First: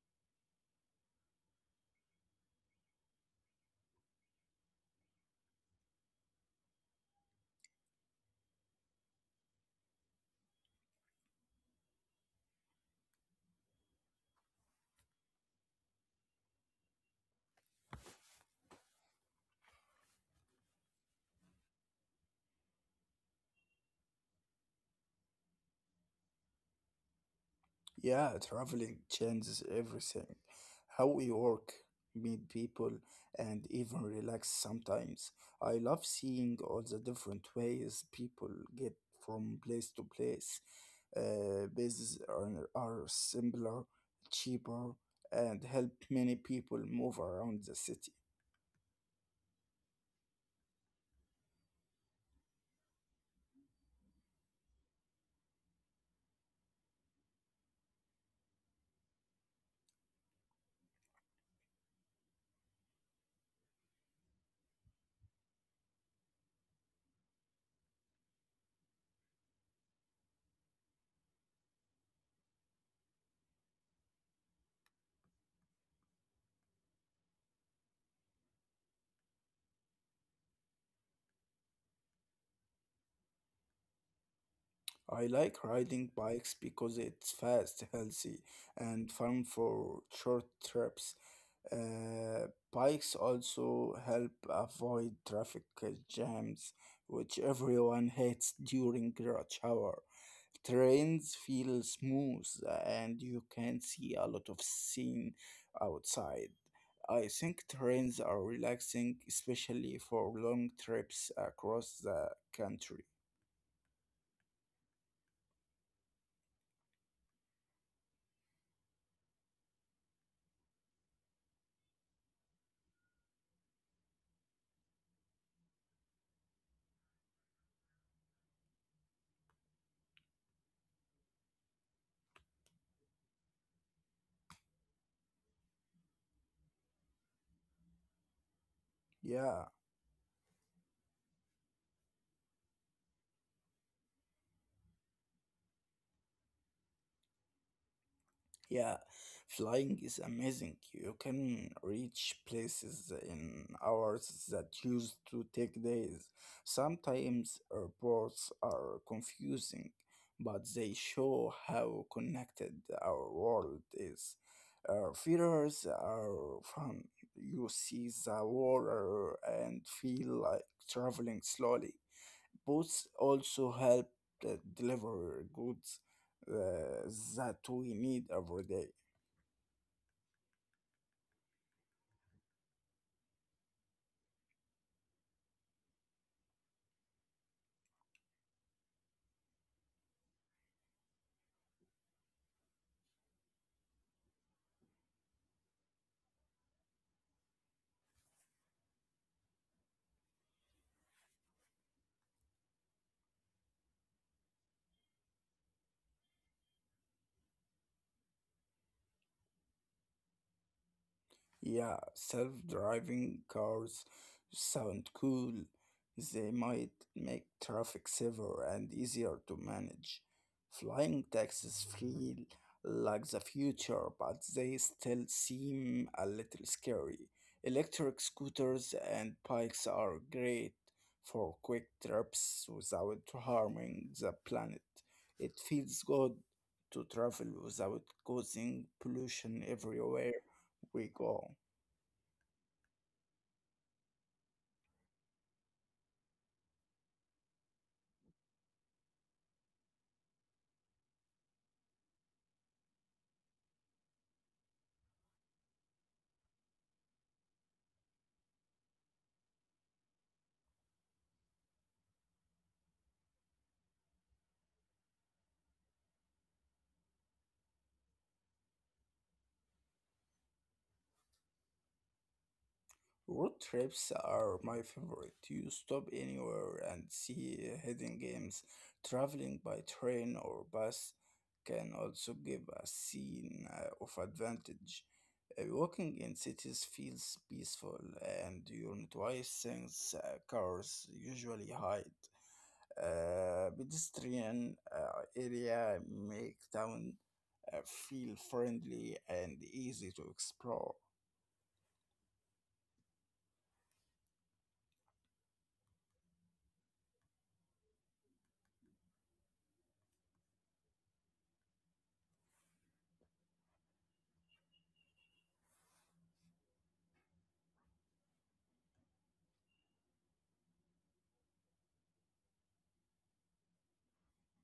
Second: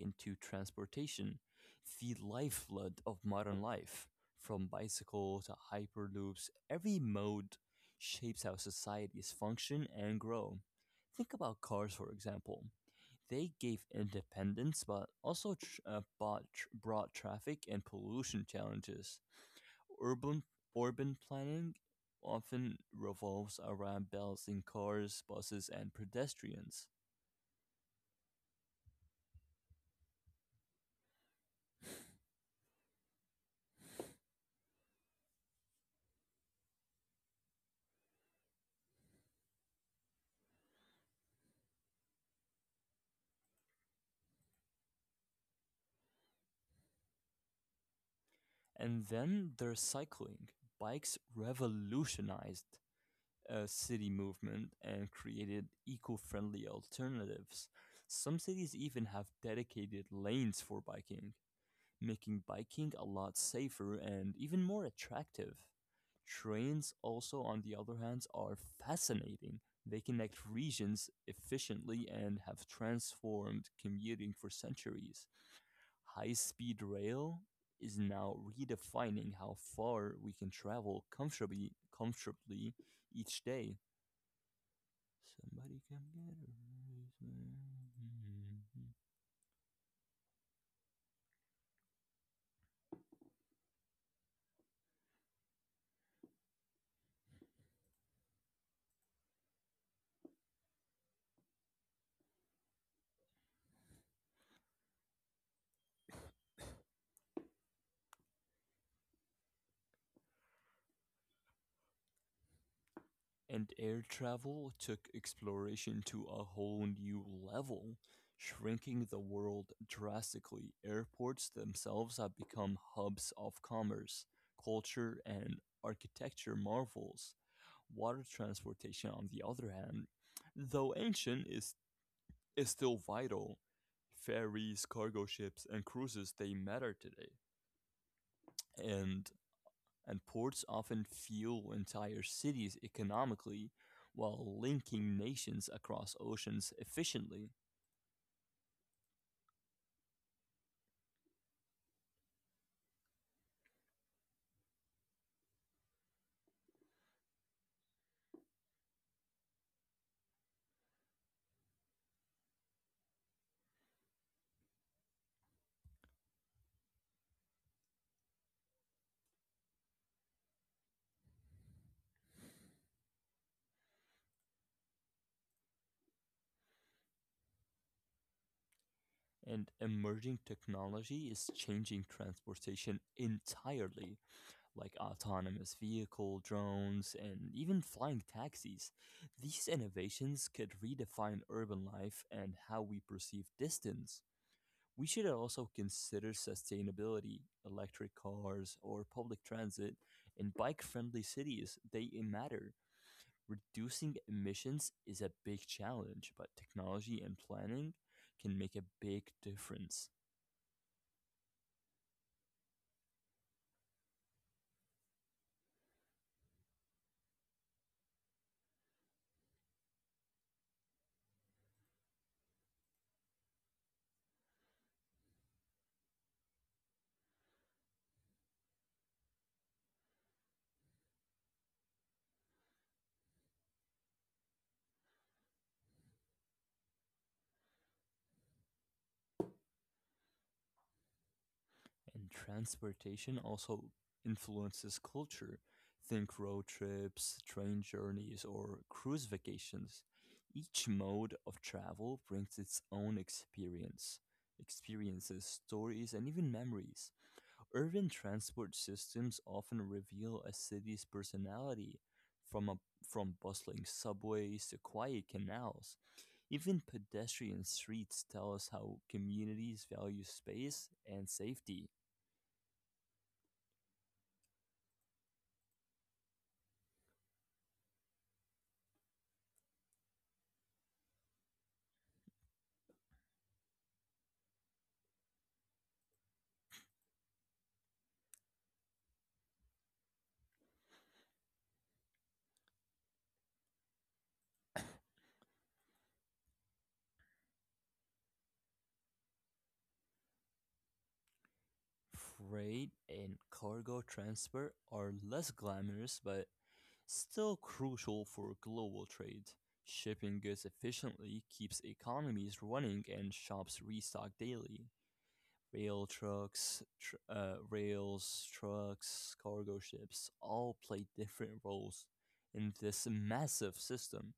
into transportation, the lifeblood of modern life. From bicycle to hyperloops, every mode shapes how societies function and grow. Think about cars, for example. They gave independence but also brought traffic and pollution challenges. Urban, urban planning often revolves around balancing cars, buses, and pedestrians. Yeah, traveling changes everything. How we work, meet people, and even relax sometimes. I love seeing all the different ways people get from place to place. Businesses are simpler, cheaper, and help many people move around the city. And then there's cycling. Bikes revolutionized city movement and created eco-friendly alternatives. Some cities even have dedicated lanes for biking, making biking a lot safer and even more attractive. Trains, also, on the other hand, are fascinating. They connect regions efficiently and have transformed commuting for centuries. High speed rail is now redefining how far we can travel comfortably each day. I like Somebody riding come bikes get her. because it's fast, healthy, and fun for short trips. Bikes also help avoid traffic jams, which everyone hates during rush hour. Trains feel smooth and you can see a lot of scene outside. I think trains are relaxing, especially for long trips across the country. And air travel took exploration to a whole new level, shrinking the world drastically. Airports themselves have become hubs of commerce, culture, and architecture marvels. Water transportation, on the other hand, though ancient, is still vital. Ferries, cargo ships, and cruises, they matter today. And, Yeah. and ports often fuel entire cities economically while linking nations across oceans efficiently. Yeah, flying is amazing. You can reach places in hours that used to take days. Sometimes airports are confusing, but they show how connected our world is. Theaters are fun. You see the water and feel like traveling slowly. Boats also help deliver goods uh, that we need every day. And emerging technology is changing transportation entirely, like autonomous vehicle, drones, and even flying taxis. These innovations could redefine urban life and how we perceive distance. We should also consider sustainability, electric cars, or public transit. In bike friendly cities, they matter. Reducing emissions is a big challenge, but technology and planning can make a big difference. Yeah, self-driving cars sound cool. They might make traffic safer and easier to manage. Flying taxis feel like the future, but they still seem a little scary. Electric scooters and bikes are great for quick trips without harming the planet. It feels good to travel without causing pollution everywhere we go. And transportation also influences culture. Think road trips, train journeys, or cruise vacations. Each mode of travel brings its own experiences, stories, and even memories. Urban transport systems often reveal a city's personality, from a, from bustling subways to quiet canals. Even pedestrian streets tell us how communities value space and safety. Road trips are my favorite. You stop anywhere and see hidden games. Traveling by train or bus can also give a scene of advantage. Walking in cities feels peaceful, and you notice things cars usually hide. Pedestrian area make town feel friendly and easy to explore. Freight and cargo transfer are less glamorous but still crucial for global trade. Shipping goods efficiently keeps economies running and shops restock daily. Rails, trucks, cargo ships all play different roles in this massive system.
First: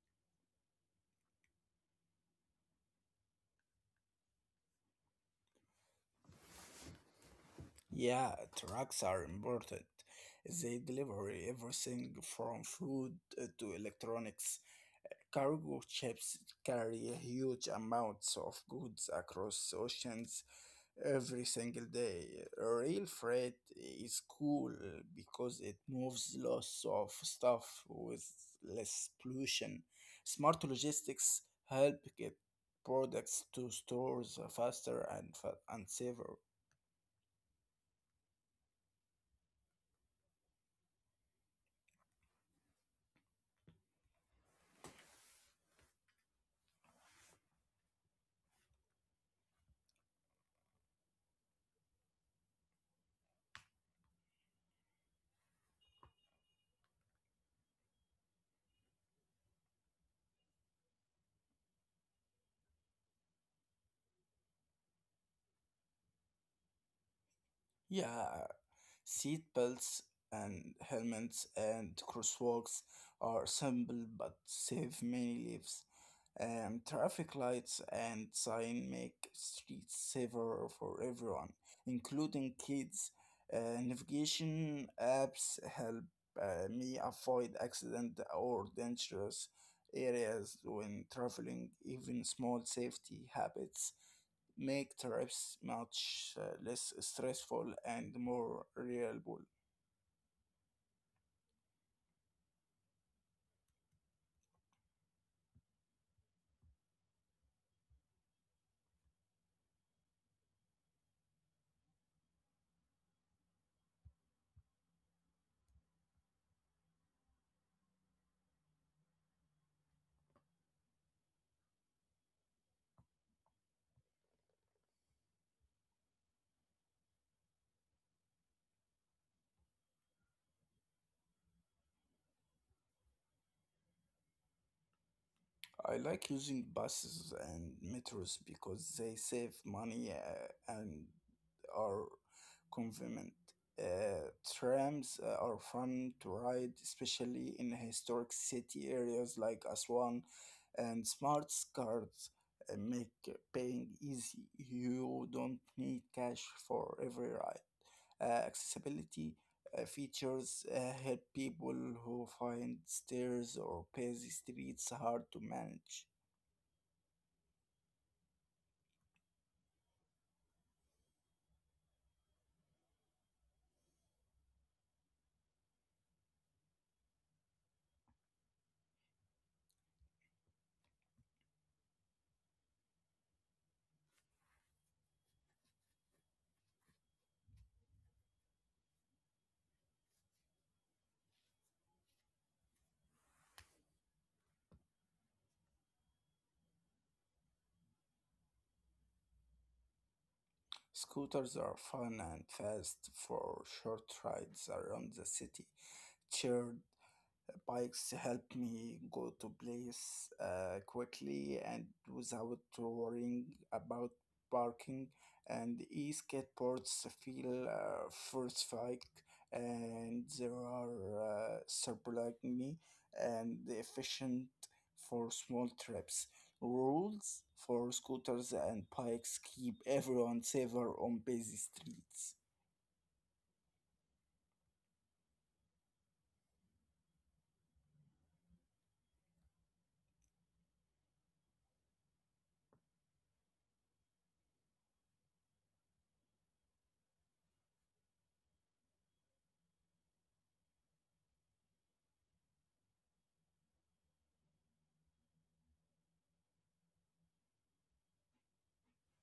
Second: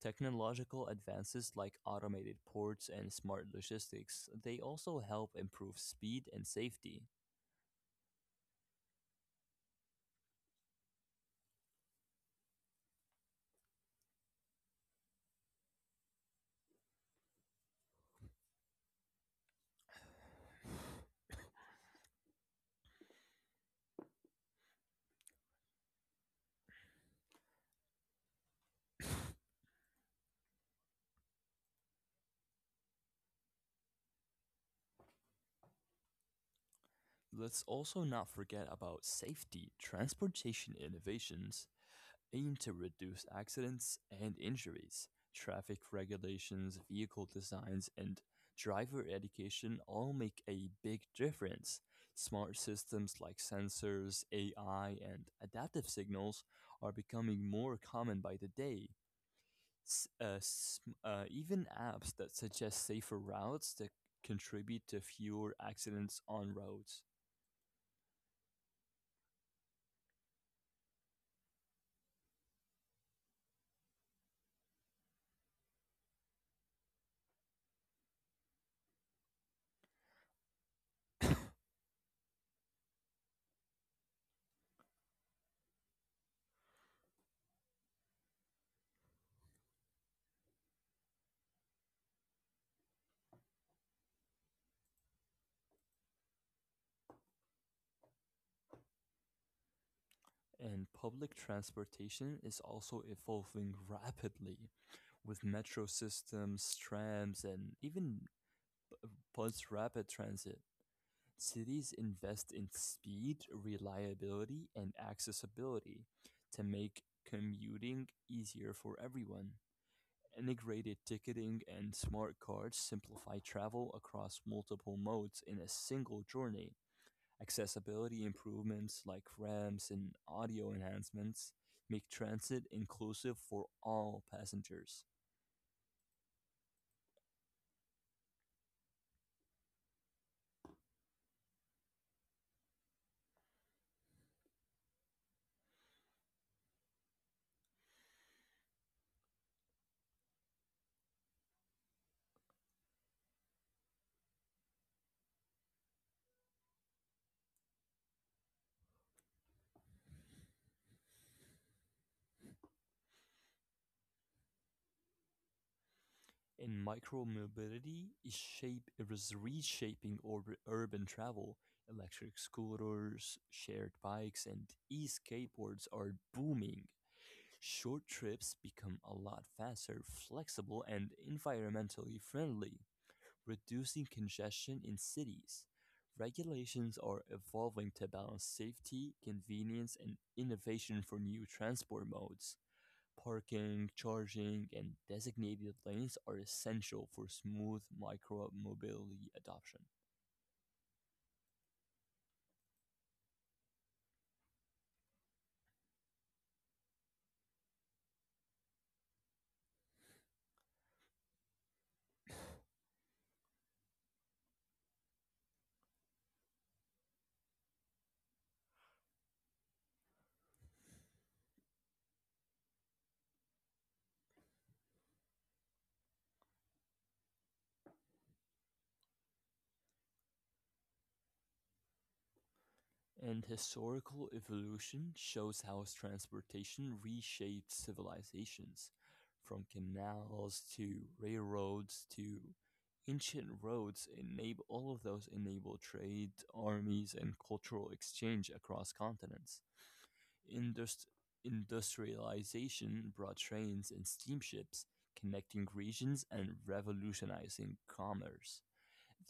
Technological advances like automated ports and smart logistics, they also help improve speed and safety. Yeah, trucks are important. They deliver everything from food to electronics. Cargo ships carry huge amounts of goods across oceans every single day. Rail freight is cool because it moves lots of stuff with less pollution. Smart logistics help get products to stores faster and safer. Let's also not forget about safety. Transportation innovations aim to reduce accidents and injuries. Traffic regulations, vehicle designs, and driver education all make a big difference. Smart systems like sensors, AI, and adaptive signals are becoming more common by the day. Even apps that suggest safer routes that contribute to fewer accidents on roads. Yeah, seat belts and helmets and crosswalks are simple but save many lives. And traffic lights and sign make streets safer for everyone, including kids. Navigation apps help me avoid accident or dangerous areas when traveling. Even small safety habits make trips much less stressful and more reliable. And public transportation is also evolving rapidly with metro systems, trams, and even Bus Rapid Transit. Cities invest in speed, reliability, and accessibility to make commuting easier for everyone. Integrated ticketing and smart cards simplify travel across multiple modes in a single journey. Accessibility improvements like ramps and audio enhancements make transit inclusive for all passengers. I like using buses and metros because they save money and are convenient. Uh, trams are fun to ride, especially in historic city areas like Aswan, and smart cards make paying easy. You don't need cash for every ride. Accessibility features help people who find stairs or busy streets hard to manage. And micromobility is reshaping urban travel. Electric scooters, shared bikes, and e-skateboards are booming. Short trips become a lot faster, flexible, and environmentally friendly, reducing congestion in cities. Regulations are evolving to balance safety, convenience, and innovation for new transport modes. Parking, charging, and designated lanes are essential for smooth micromobility adoption. Scooters are fun and fast for short rides around the city, shared bikes help me go to place quickly and without worrying about parking, and e-skateboards feel first bike and they are surprisingly and efficient for small trips. Rules for scooters and bikes keep everyone safer on busy streets. And historical evolution shows how transportation reshaped civilizations, from canals to railroads to ancient roads enable all of those enable trade, armies, and cultural exchange across continents. Indust- Industrialization brought trains and steamships, connecting regions and revolutionizing commerce.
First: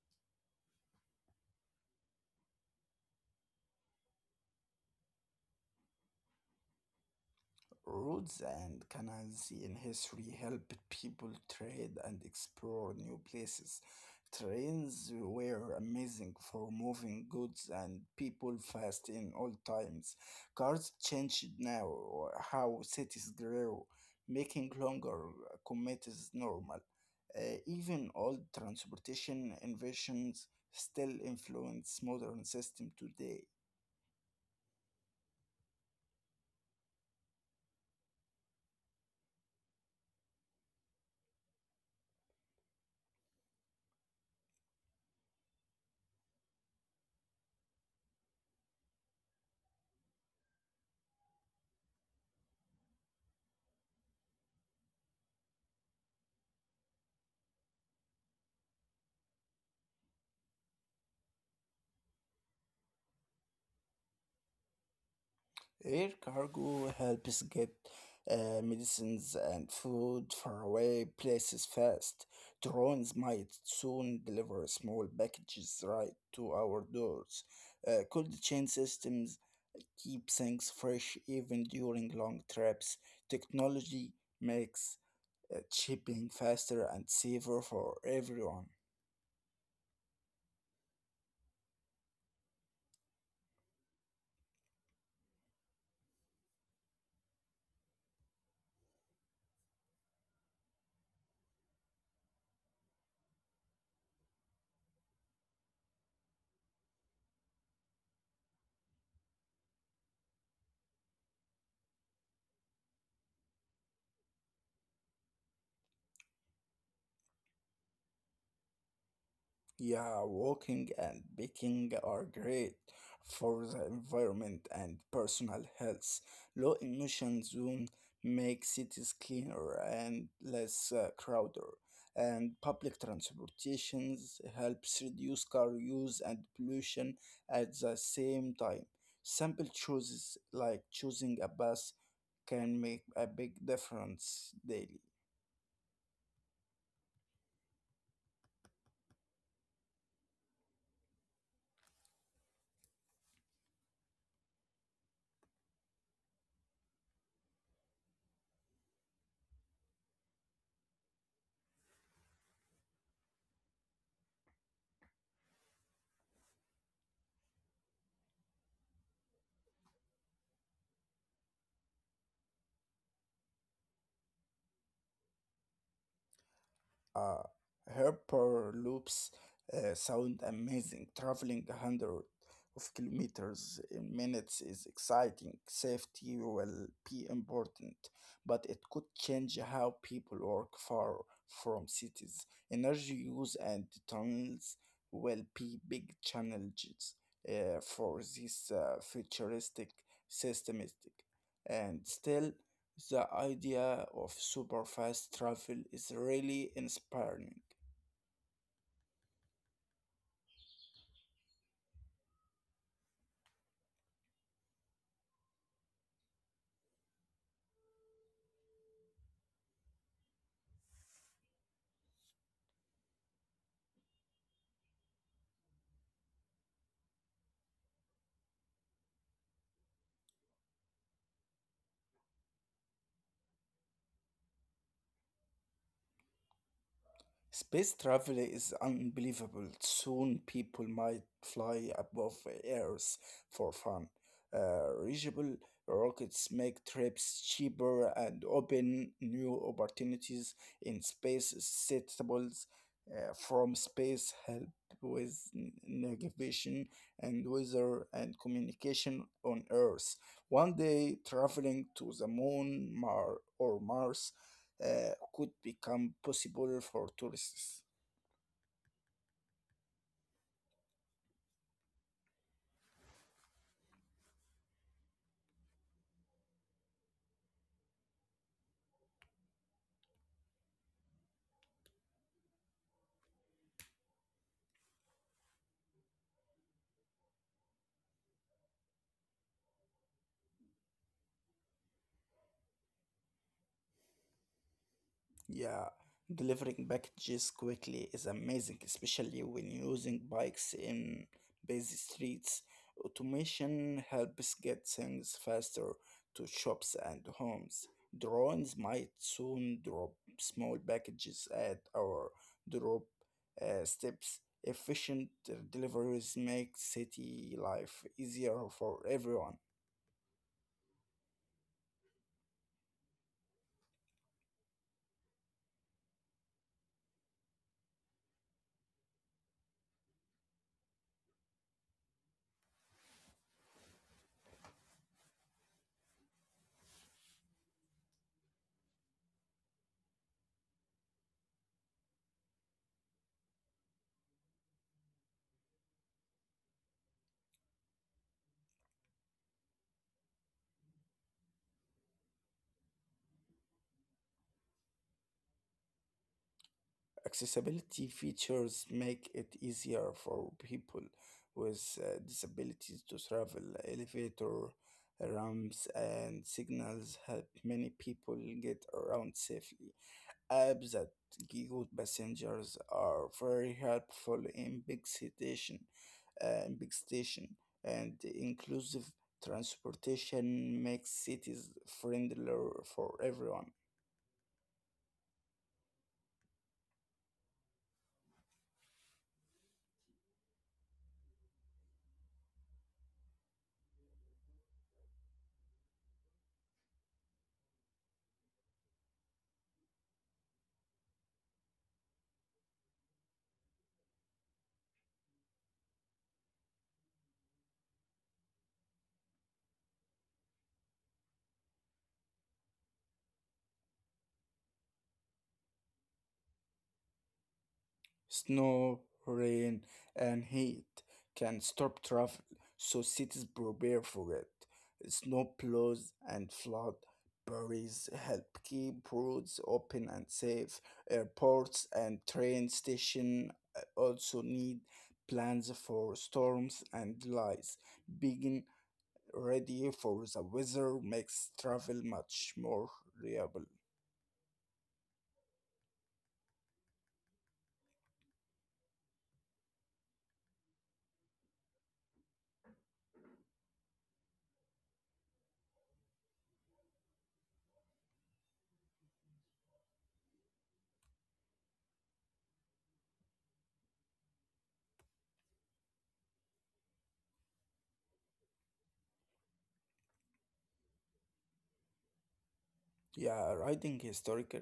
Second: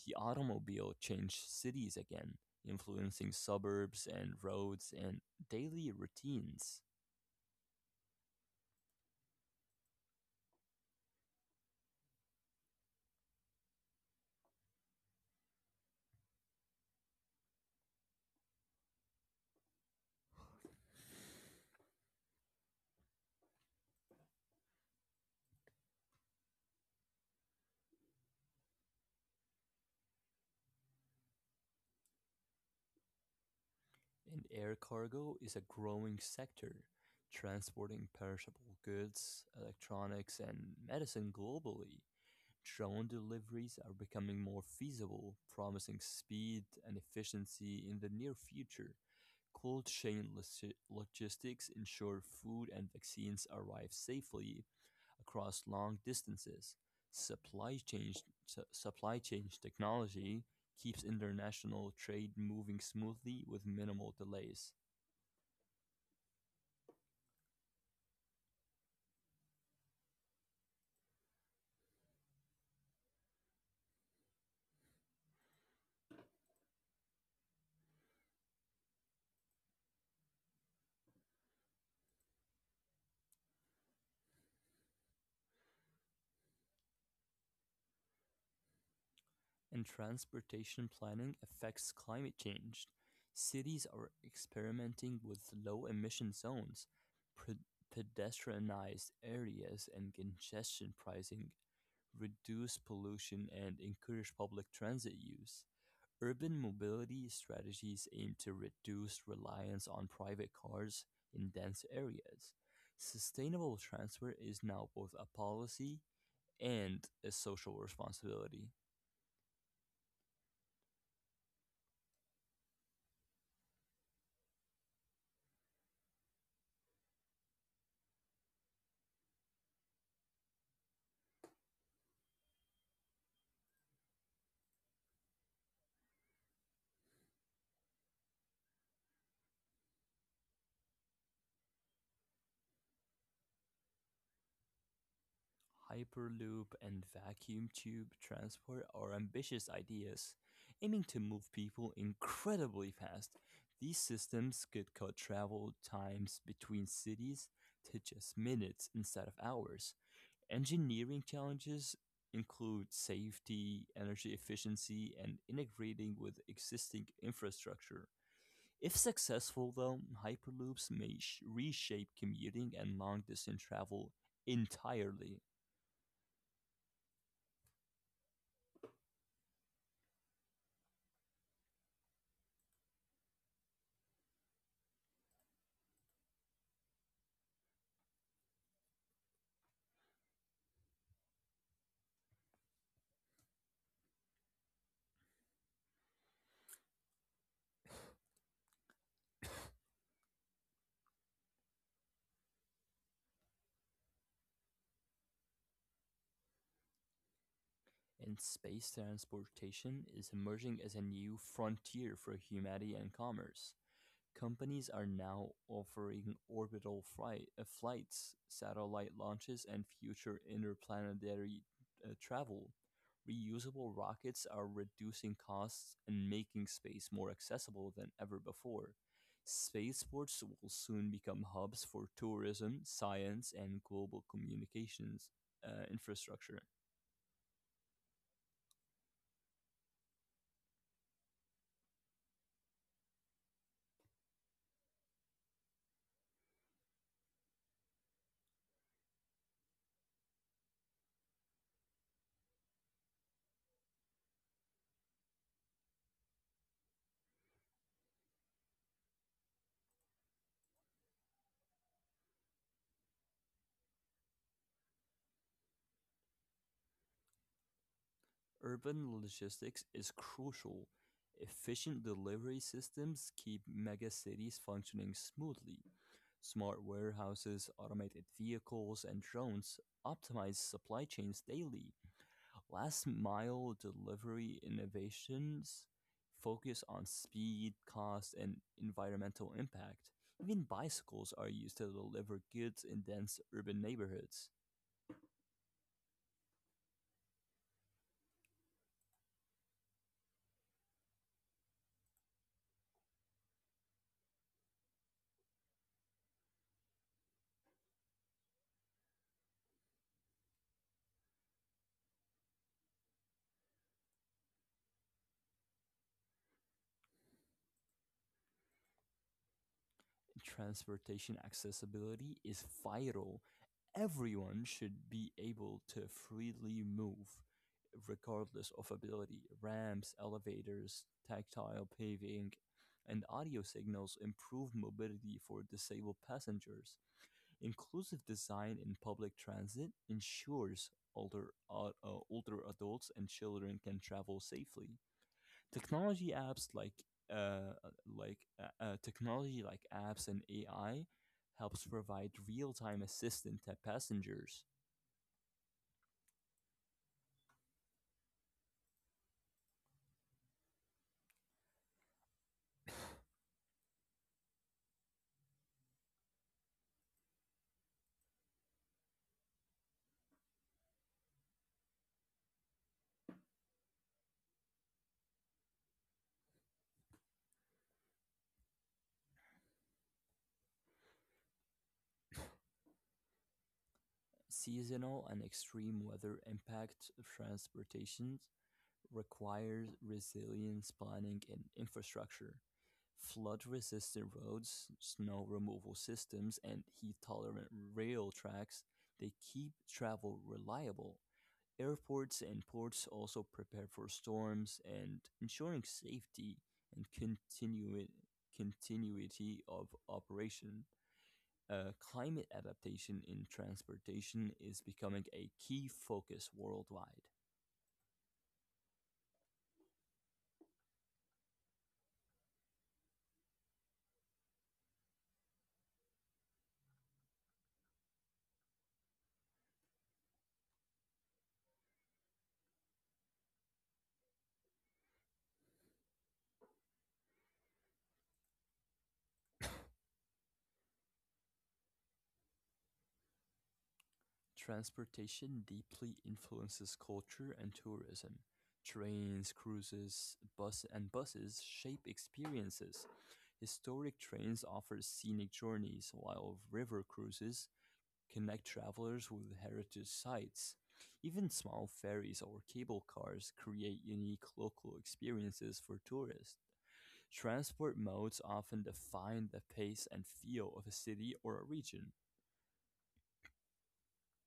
The automobile changed cities again, influencing suburbs and roads and daily routines. Roads and canals in history helped people trade and explore new places. Trains were amazing for moving goods and people fast in all times. Cars changed now how cities grew, making longer commutes normal. Even old transportation inventions still influence modern system today. And air cargo is a growing sector, transporting perishable goods, electronics, and medicine globally. Drone deliveries are becoming more feasible, promising speed and efficiency in the near future. Logistics ensure food and vaccines arrive safely across long distances. Supply chain Supply chain technology keeps international trade moving smoothly with minimal delays. Air cargo helps get medicines and food far away places fast. Drones might soon deliver small packages right to our doors. Cold chain systems keep things fresh even during long trips. Technology makes shipping faster and safer for everyone. And transportation planning affects climate change. Cities are experimenting with low emission zones, pre- pedestrianized areas, and congestion pricing reduce pollution and encourage public transit use. Urban mobility strategies aim to reduce reliance on private cars in dense areas. Sustainable transport is now both a policy and a social responsibility. Yeah, walking and biking are great for the environment and personal health. Low emission zone make cities cleaner and less crowded, and public transportations helps reduce car use and pollution at the same time. Simple choices like choosing a bus can make a big difference daily. Hyperloop and vacuum tube transport are ambitious ideas, aiming to move people incredibly fast. These systems could cut travel times between cities to just minutes instead of hours. Engineering challenges include safety, energy efficiency, and integrating with existing infrastructure. If successful, though, Hyperloops may reshape commuting and long distance travel entirely. Uh, Hyperloops sound amazing. Traveling hundreds of kilometers in minutes is exciting. Safety will be important, but it could change how people work far from cities. Energy use and tunnels will be big challenges for this futuristic systematic. And still, the idea of super fast travel is really inspiring. And space transportation is emerging as a new frontier for humanity and commerce. Companies are now offering flights, satellite launches, and future interplanetary travel. Reusable rockets are reducing costs and making space more accessible than ever before. Spaceports will soon become hubs for tourism, science, and global communications infrastructure. Space travel is unbelievable. Soon people might fly above Earth for fun. Reachable rockets make trips cheaper and open new opportunities in space. Satellites from space help with navigation and weather and communication on Earth. One day, traveling to the Moon, Mar, or Mars could become possible for tourists. Urban logistics is crucial. Efficient delivery systems keep megacities functioning smoothly. Smart warehouses, automated vehicles, and drones optimize supply chains daily. Last mile delivery innovations focus on speed, cost, and environmental impact. Even bicycles are used to deliver goods in dense urban neighborhoods. Yeah, delivering packages quickly is amazing, especially when using bikes in busy streets. Automation helps get things faster to shops and homes. Drones might soon drop small packages at our drop steps. Efficient deliveries make city life easier for everyone. Transportation accessibility is vital. Everyone should be able to freely move, regardless of ability. Ramps, elevators, tactile paving, and audio signals improve mobility for disabled passengers. Inclusive design in public transit ensures older adults and children can travel safely. Technology apps like uh, Technology like apps and AI helps provide real-time assistance to passengers. Accessibility features make it easier for people with disabilities to travel. Elevator ramps and signals help many people get around safely. Apps that guide passengers are very helpful in big station, and inclusive transportation makes cities friendlier for everyone. Seasonal and extreme weather impact of transportation requires resilience planning and infrastructure. Flood resistant roads, snow removal systems, and heat tolerant rail tracks, they keep travel reliable. Airports and ports also prepare for storms and ensuring safety and continuity of operation. Climate adaptation in transportation is becoming a key focus worldwide. Snow, rain, and heat can stop travel, so cities prepare for it. Snowplows and flood barriers help keep roads open and safe. Airports and train stations also need plans for storms and delays. Being ready for the weather makes travel much more reliable. Transportation deeply influences culture and tourism. Trains, cruises, buses shape experiences. Historic trains offer scenic journeys, while river cruises connect travelers with heritage sites. Even small ferries or cable cars create unique local experiences for tourists. Transport modes often define the pace and feel of a city or a region. Yeah, writing historical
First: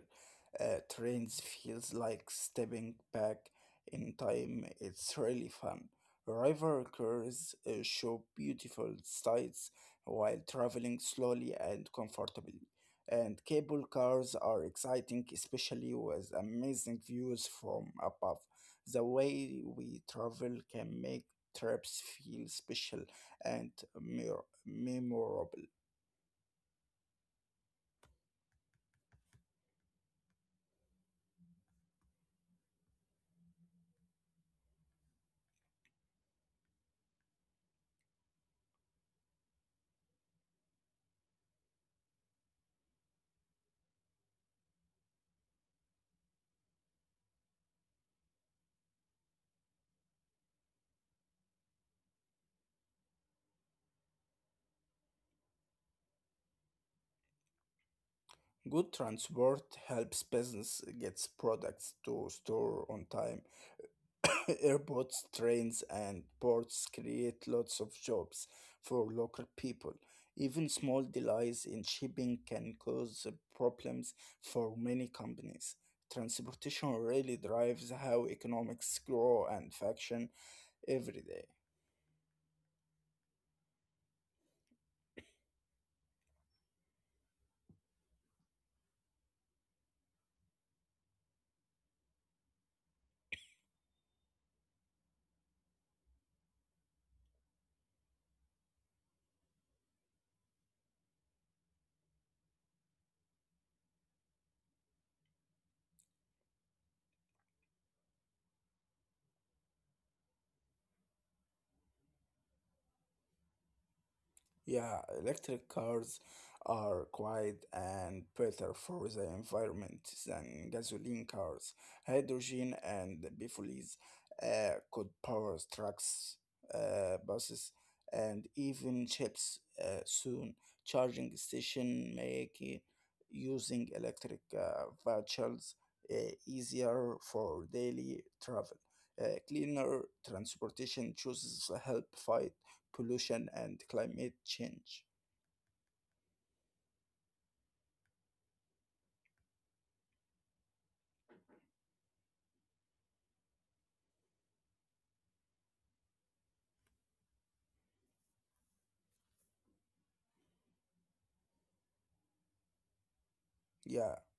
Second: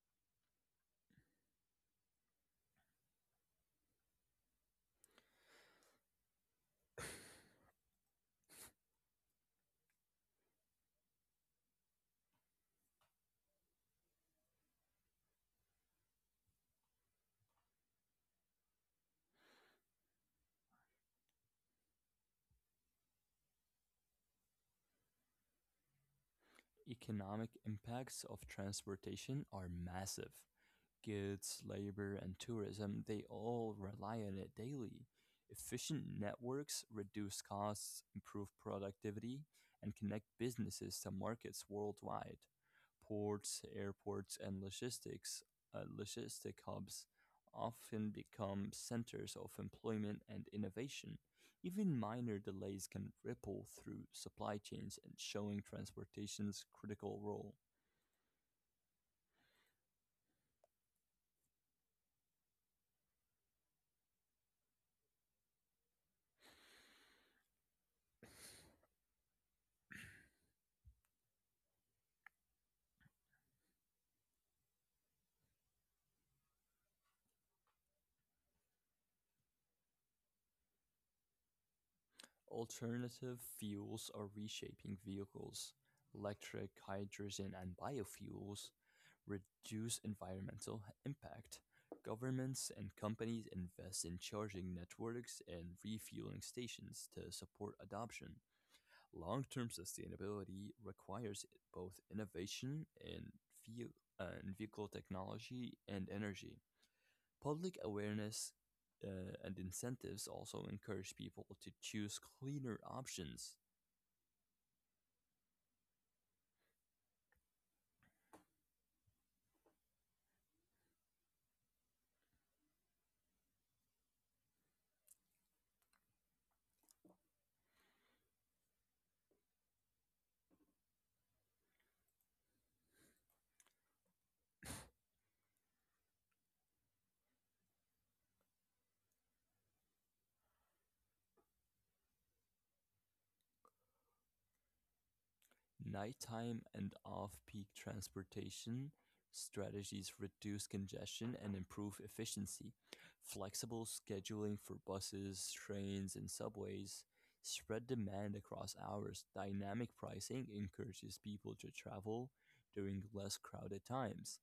trends feels like stepping back in time. It's really fun. River cars show beautiful sights while traveling slowly and comfortably. And cable cars are exciting, especially with amazing views from above. The way we travel can make trips feel special and memorable. Economic impacts of transportation are massive. Goods, labor, and tourism, they all rely on it daily. Efficient networks reduce costs, improve productivity, and connect businesses to markets worldwide. Ports, airports, and logistic hubs often become centers of employment and innovation. Even minor delays can ripple through supply chains and showing transportation's critical role. Good transport helps business gets products to store on time. Airports, trains, and ports create lots of jobs for local people. Even small delays in shipping can cause problems for many companies. Transportation really drives how economics grow and function every day. Alternative fuels are reshaping vehicles. Electric, hydrogen, and biofuels reduce environmental impact. Governments and companies invest in charging networks and refueling stations to support adoption. Long term sustainability requires both ve- in vehicle technology and energy. Public awareness uh, and incentives also encourage people to choose cleaner options. Yeah, electric cars are quiet and better for the environment than gasoline cars. Hydrogen and biofouls could power trucks, buses, and even ships soon. Charging station make using electric vehicles uh, easier for daily travel. Cleaner transportation chooses help fight pollution and climate change. Nighttime and off-peak transportation strategies reduce congestion and improve efficiency. Flexible scheduling for buses, trains, and subways spread demand across hours. Dynamic pricing encourages people to travel during less crowded Yeah, times.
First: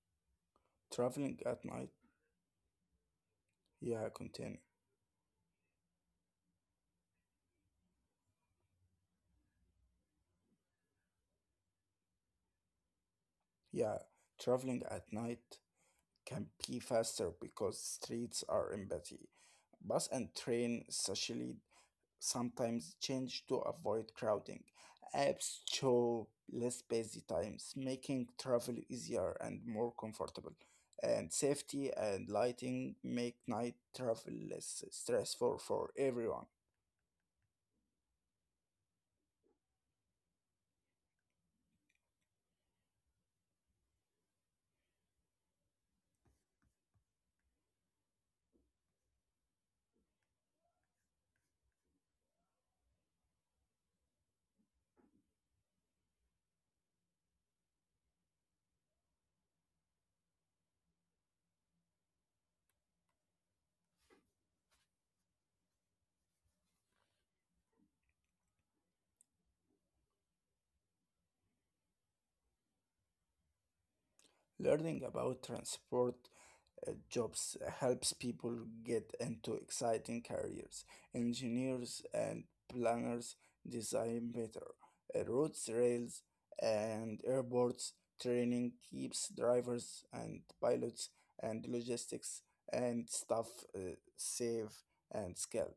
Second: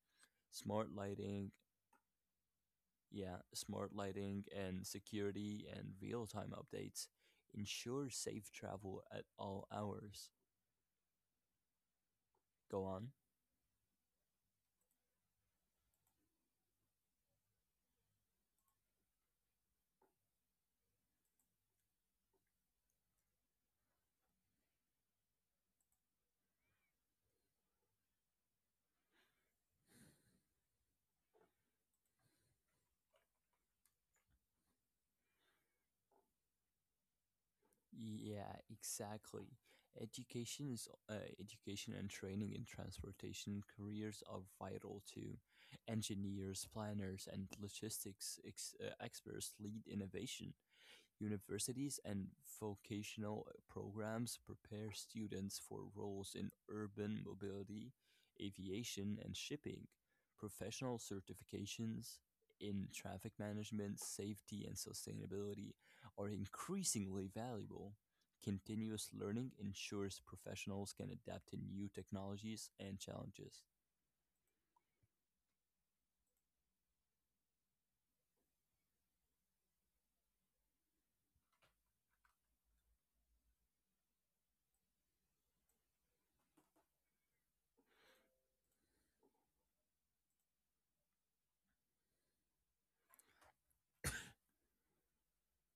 Smart traveling lighting, at night. yeah, Smart Yeah, lighting continue. and security and real-time updates ensure safe travel at all hours. Go on. Yeah, traveling at night can be faster because streets are empty. Bus and train, especially sometimes change to avoid crowding. Apps show less busy times, making travel easier and more comfortable. And safety and lighting make night travel less stressful for everyone. Yeah, exactly. Education is uh, Education and training in transportation careers are vital too. Engineers, planners, and experts lead innovation. Universities and vocational programs prepare students for roles in urban mobility, aviation, and shipping. Professional certifications in traffic management, safety, and sustainability are increasingly valuable. Continuous learning ensures professionals can adapt to new technologies and challenges. Learning about transport jobs helps people get into exciting careers. Engineers and planners design better roads, rails, and airports. Training keeps drivers and pilots and logistics and staff uh, safe and skilled.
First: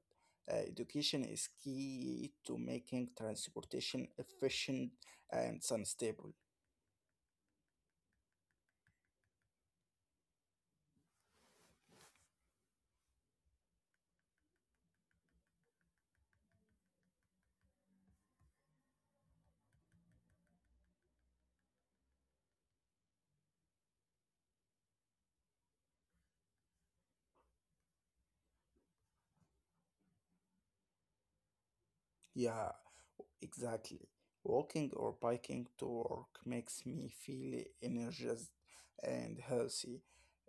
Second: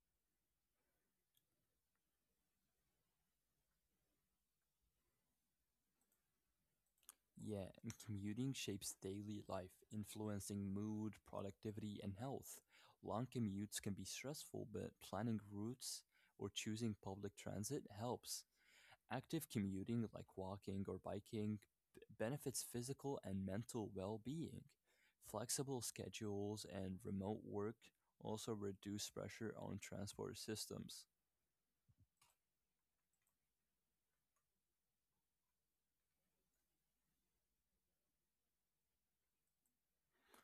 Education is key to making transportation efficient and sustainable. Yeah, commuting shapes daily life, influencing mood, productivity, and health. Long commutes can be stressful, but planning routes or choosing public transit helps. Active commuting, like walking or biking, benefits physical and mental well being. Flexible schedules and remote work also reduce pressure on transport systems. Yeah, exactly. Walking or biking to work makes me feel energized and healthy.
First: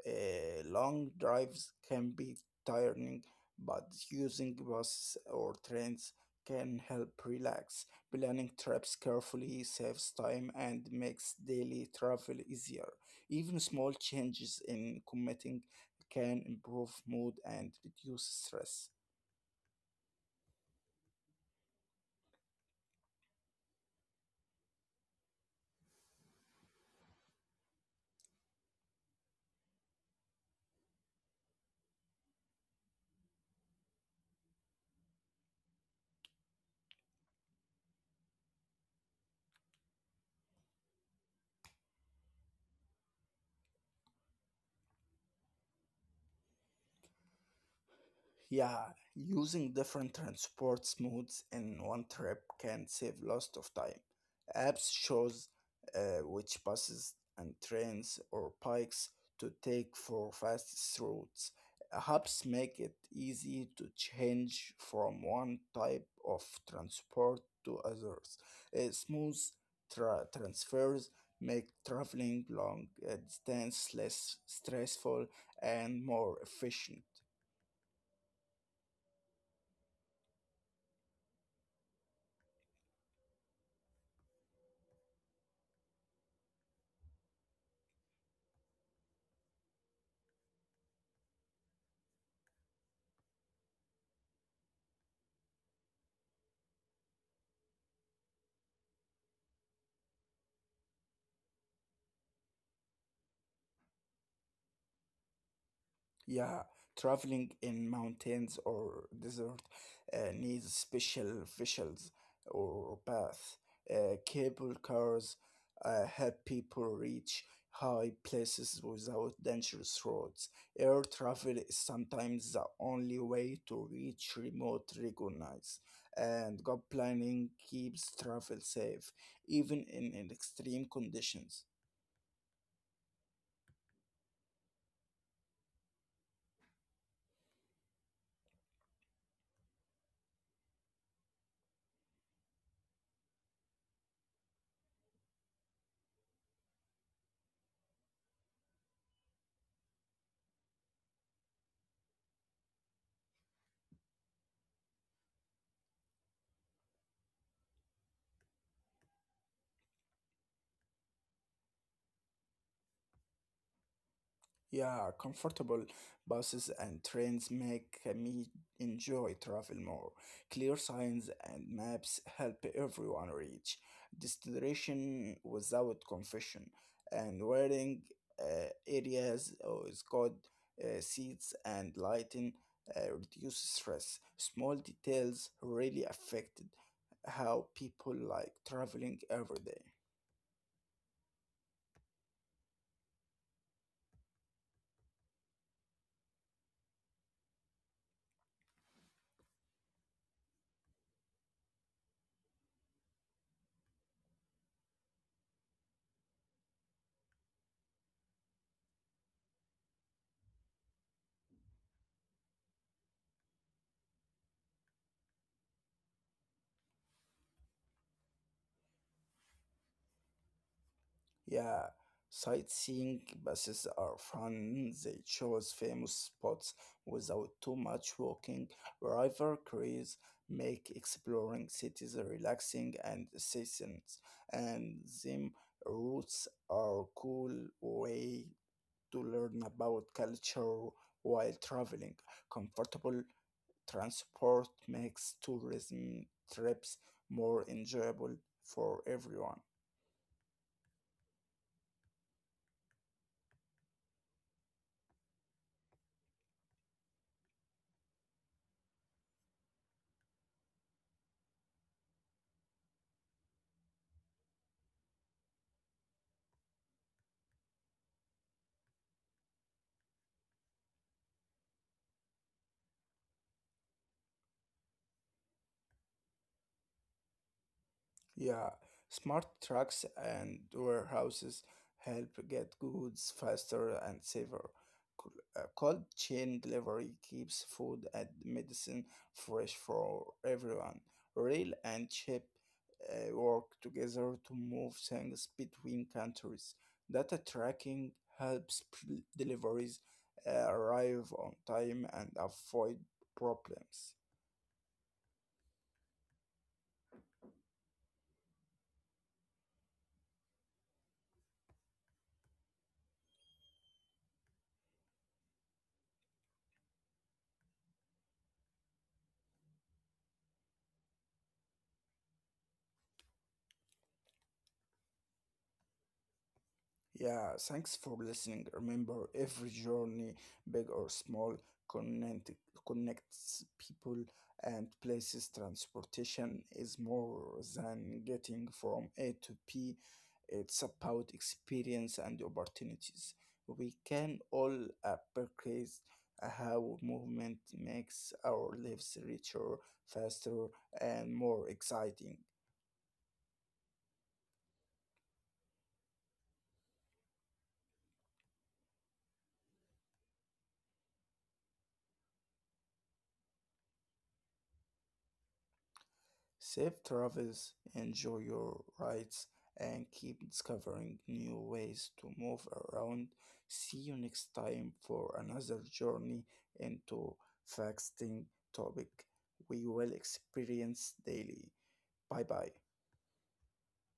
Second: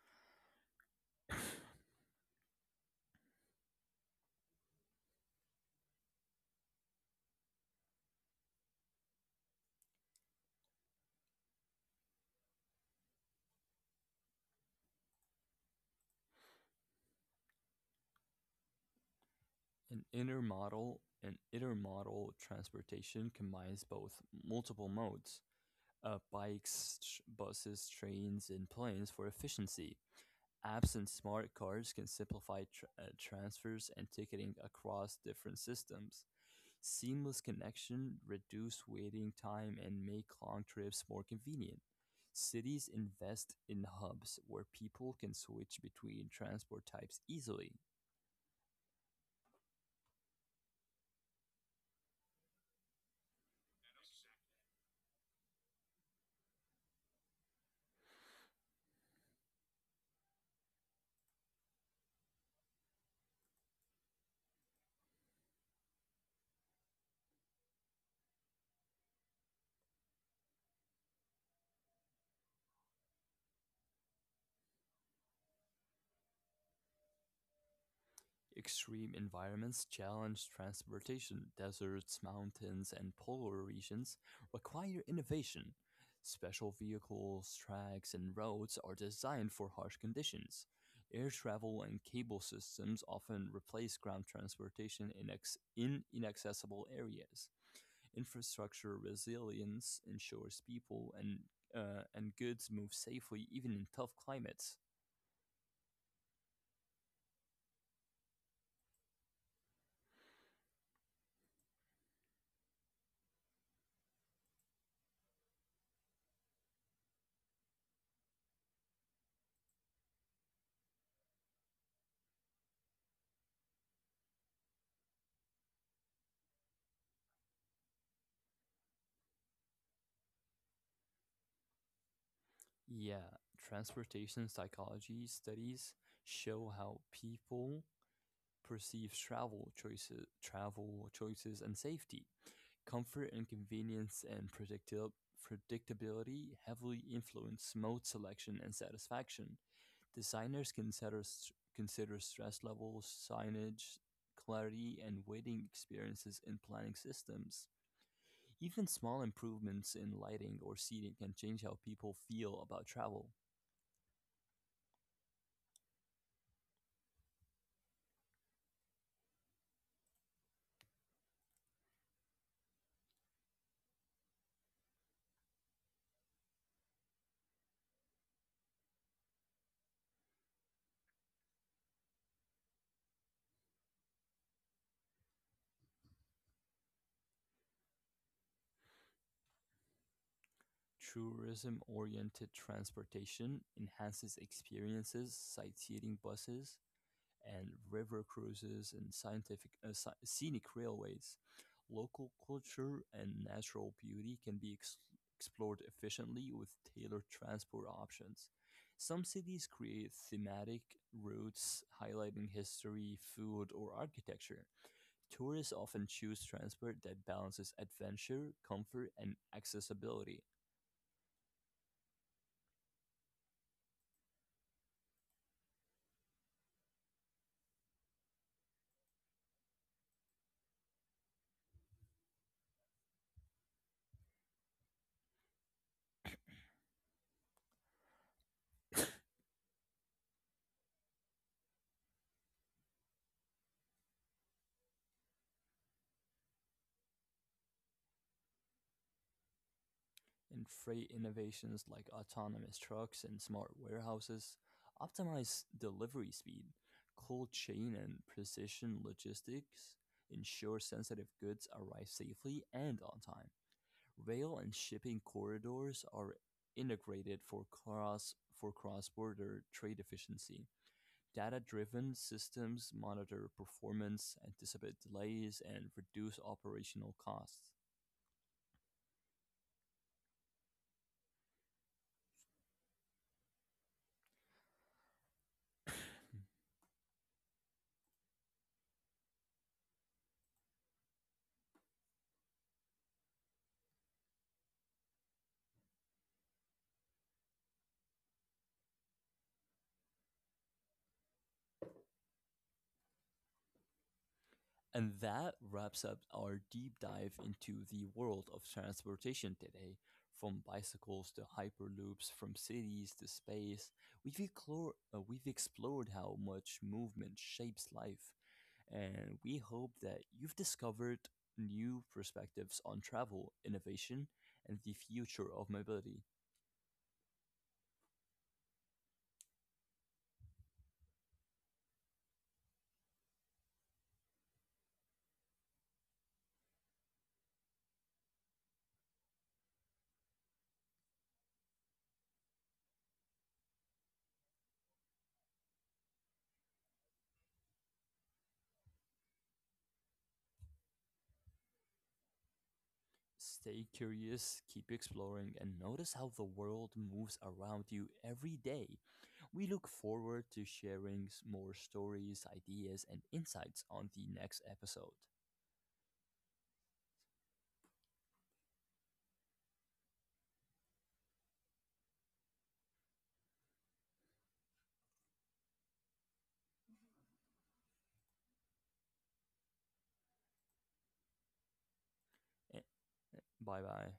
Long drives can be tiring, but using buses or trains can help relax. Planning trips carefully saves time and makes daily travel easier. Even small changes in commuting can improve mood and reduce stress. An intermodal and Intermodal transportation combines both multiple modes, buses, trains, and planes for efficiency. Apps and smart cards can simplify transfers and ticketing across different systems. Seamless connection reduce waiting time and make long trips more convenient. Cities invest in hubs where people can switch between transport types easily. Yeah, using different transport modes in one trip can save lots of time. Apps shows which buses and trains or bikes to take for fastest routes. Hubs make it easy to change from one type of transport to others. Smooth transfers make traveling long distance less stressful and more efficient. Extreme environments challenge transportation. Deserts, mountains, and polar regions require innovation. Special vehicles, tracks, and roads are designed for harsh conditions. Air travel and cable systems often replace ground transportation in inaccessible areas. Infrastructure resilience ensures and goods move safely even in tough climates. Yeah, traveling in mountains or desert needs special vehicles or paths. Cable cars help people reach high places without dangerous roads. Air travel is sometimes the only way to reach remote regions, and good planning keeps travel safe, even in extreme conditions. Yeah, transportation psychology studies show how people perceive travel choices and safety. Comfort and convenience and predictability heavily influence mode selection and satisfaction. Designers consider stress levels, signage, clarity, and waiting experiences in planning systems. Even small improvements in lighting or seating can change how people feel about travel. Yeah, comfortable buses and trains make me enjoy travel more. Clear signs and maps help everyone reach destination without confusion. And wearing uh, areas is good. Seats and lighting reduce stress. Small details really affect how people like traveling every day. Tourism-oriented transportation enhances experiences, sightseeing buses and river cruises and scenic railways. Local culture and natural beauty can be explored efficiently with tailored transport options. Some cities create thematic routes highlighting history, food, or architecture. Tourists often choose transport that balances adventure, comfort, and accessibility. Yeah, sightseeing buses are fun. They choose famous spots without too much walking. River cruises make exploring cities relaxing and seasons, and them routes are cool way to learn about culture while traveling. Comfortable transport makes tourism trips more enjoyable for everyone. In freight innovations like autonomous trucks and smart warehouses, optimize delivery speed, cold chain and precision logistics, ensure sensitive goods arrive safely and on time. Rail and shipping corridors are integrated for cross-border trade efficiency. Data-driven systems monitor performance, anticipate delays, and reduce operational costs. Yeah, smart trucks and warehouses help get goods faster and safer. Cold chain delivery keeps food and medicine fresh for everyone. Rail and ship work together to move things between countries. Data tracking helps deliveries arrive on time and avoid problems. And that wraps up our deep dive into the world of transportation today. From bicycles to hyperloops, from cities to space, we've explored how much movement shapes life, and we hope that you've discovered new perspectives on travel, innovation, and the future of mobility. Yeah, thanks for listening. Remember, every journey, big or small, connect, connects people and places. Transportation is more than getting from A to P, it's about experience and opportunities. We can all appreciate how movement makes our lives richer, faster, and more exciting. Stay curious, keep exploring, and notice how the world moves around you every day. We look forward to more stories, ideas, and insights on the next episode. Safe travels, enjoy your rides, and keep discovering new ways to move around. See you next time for another journey into fasting topic we will experience daily. Bye bye. Eh, Bye bye.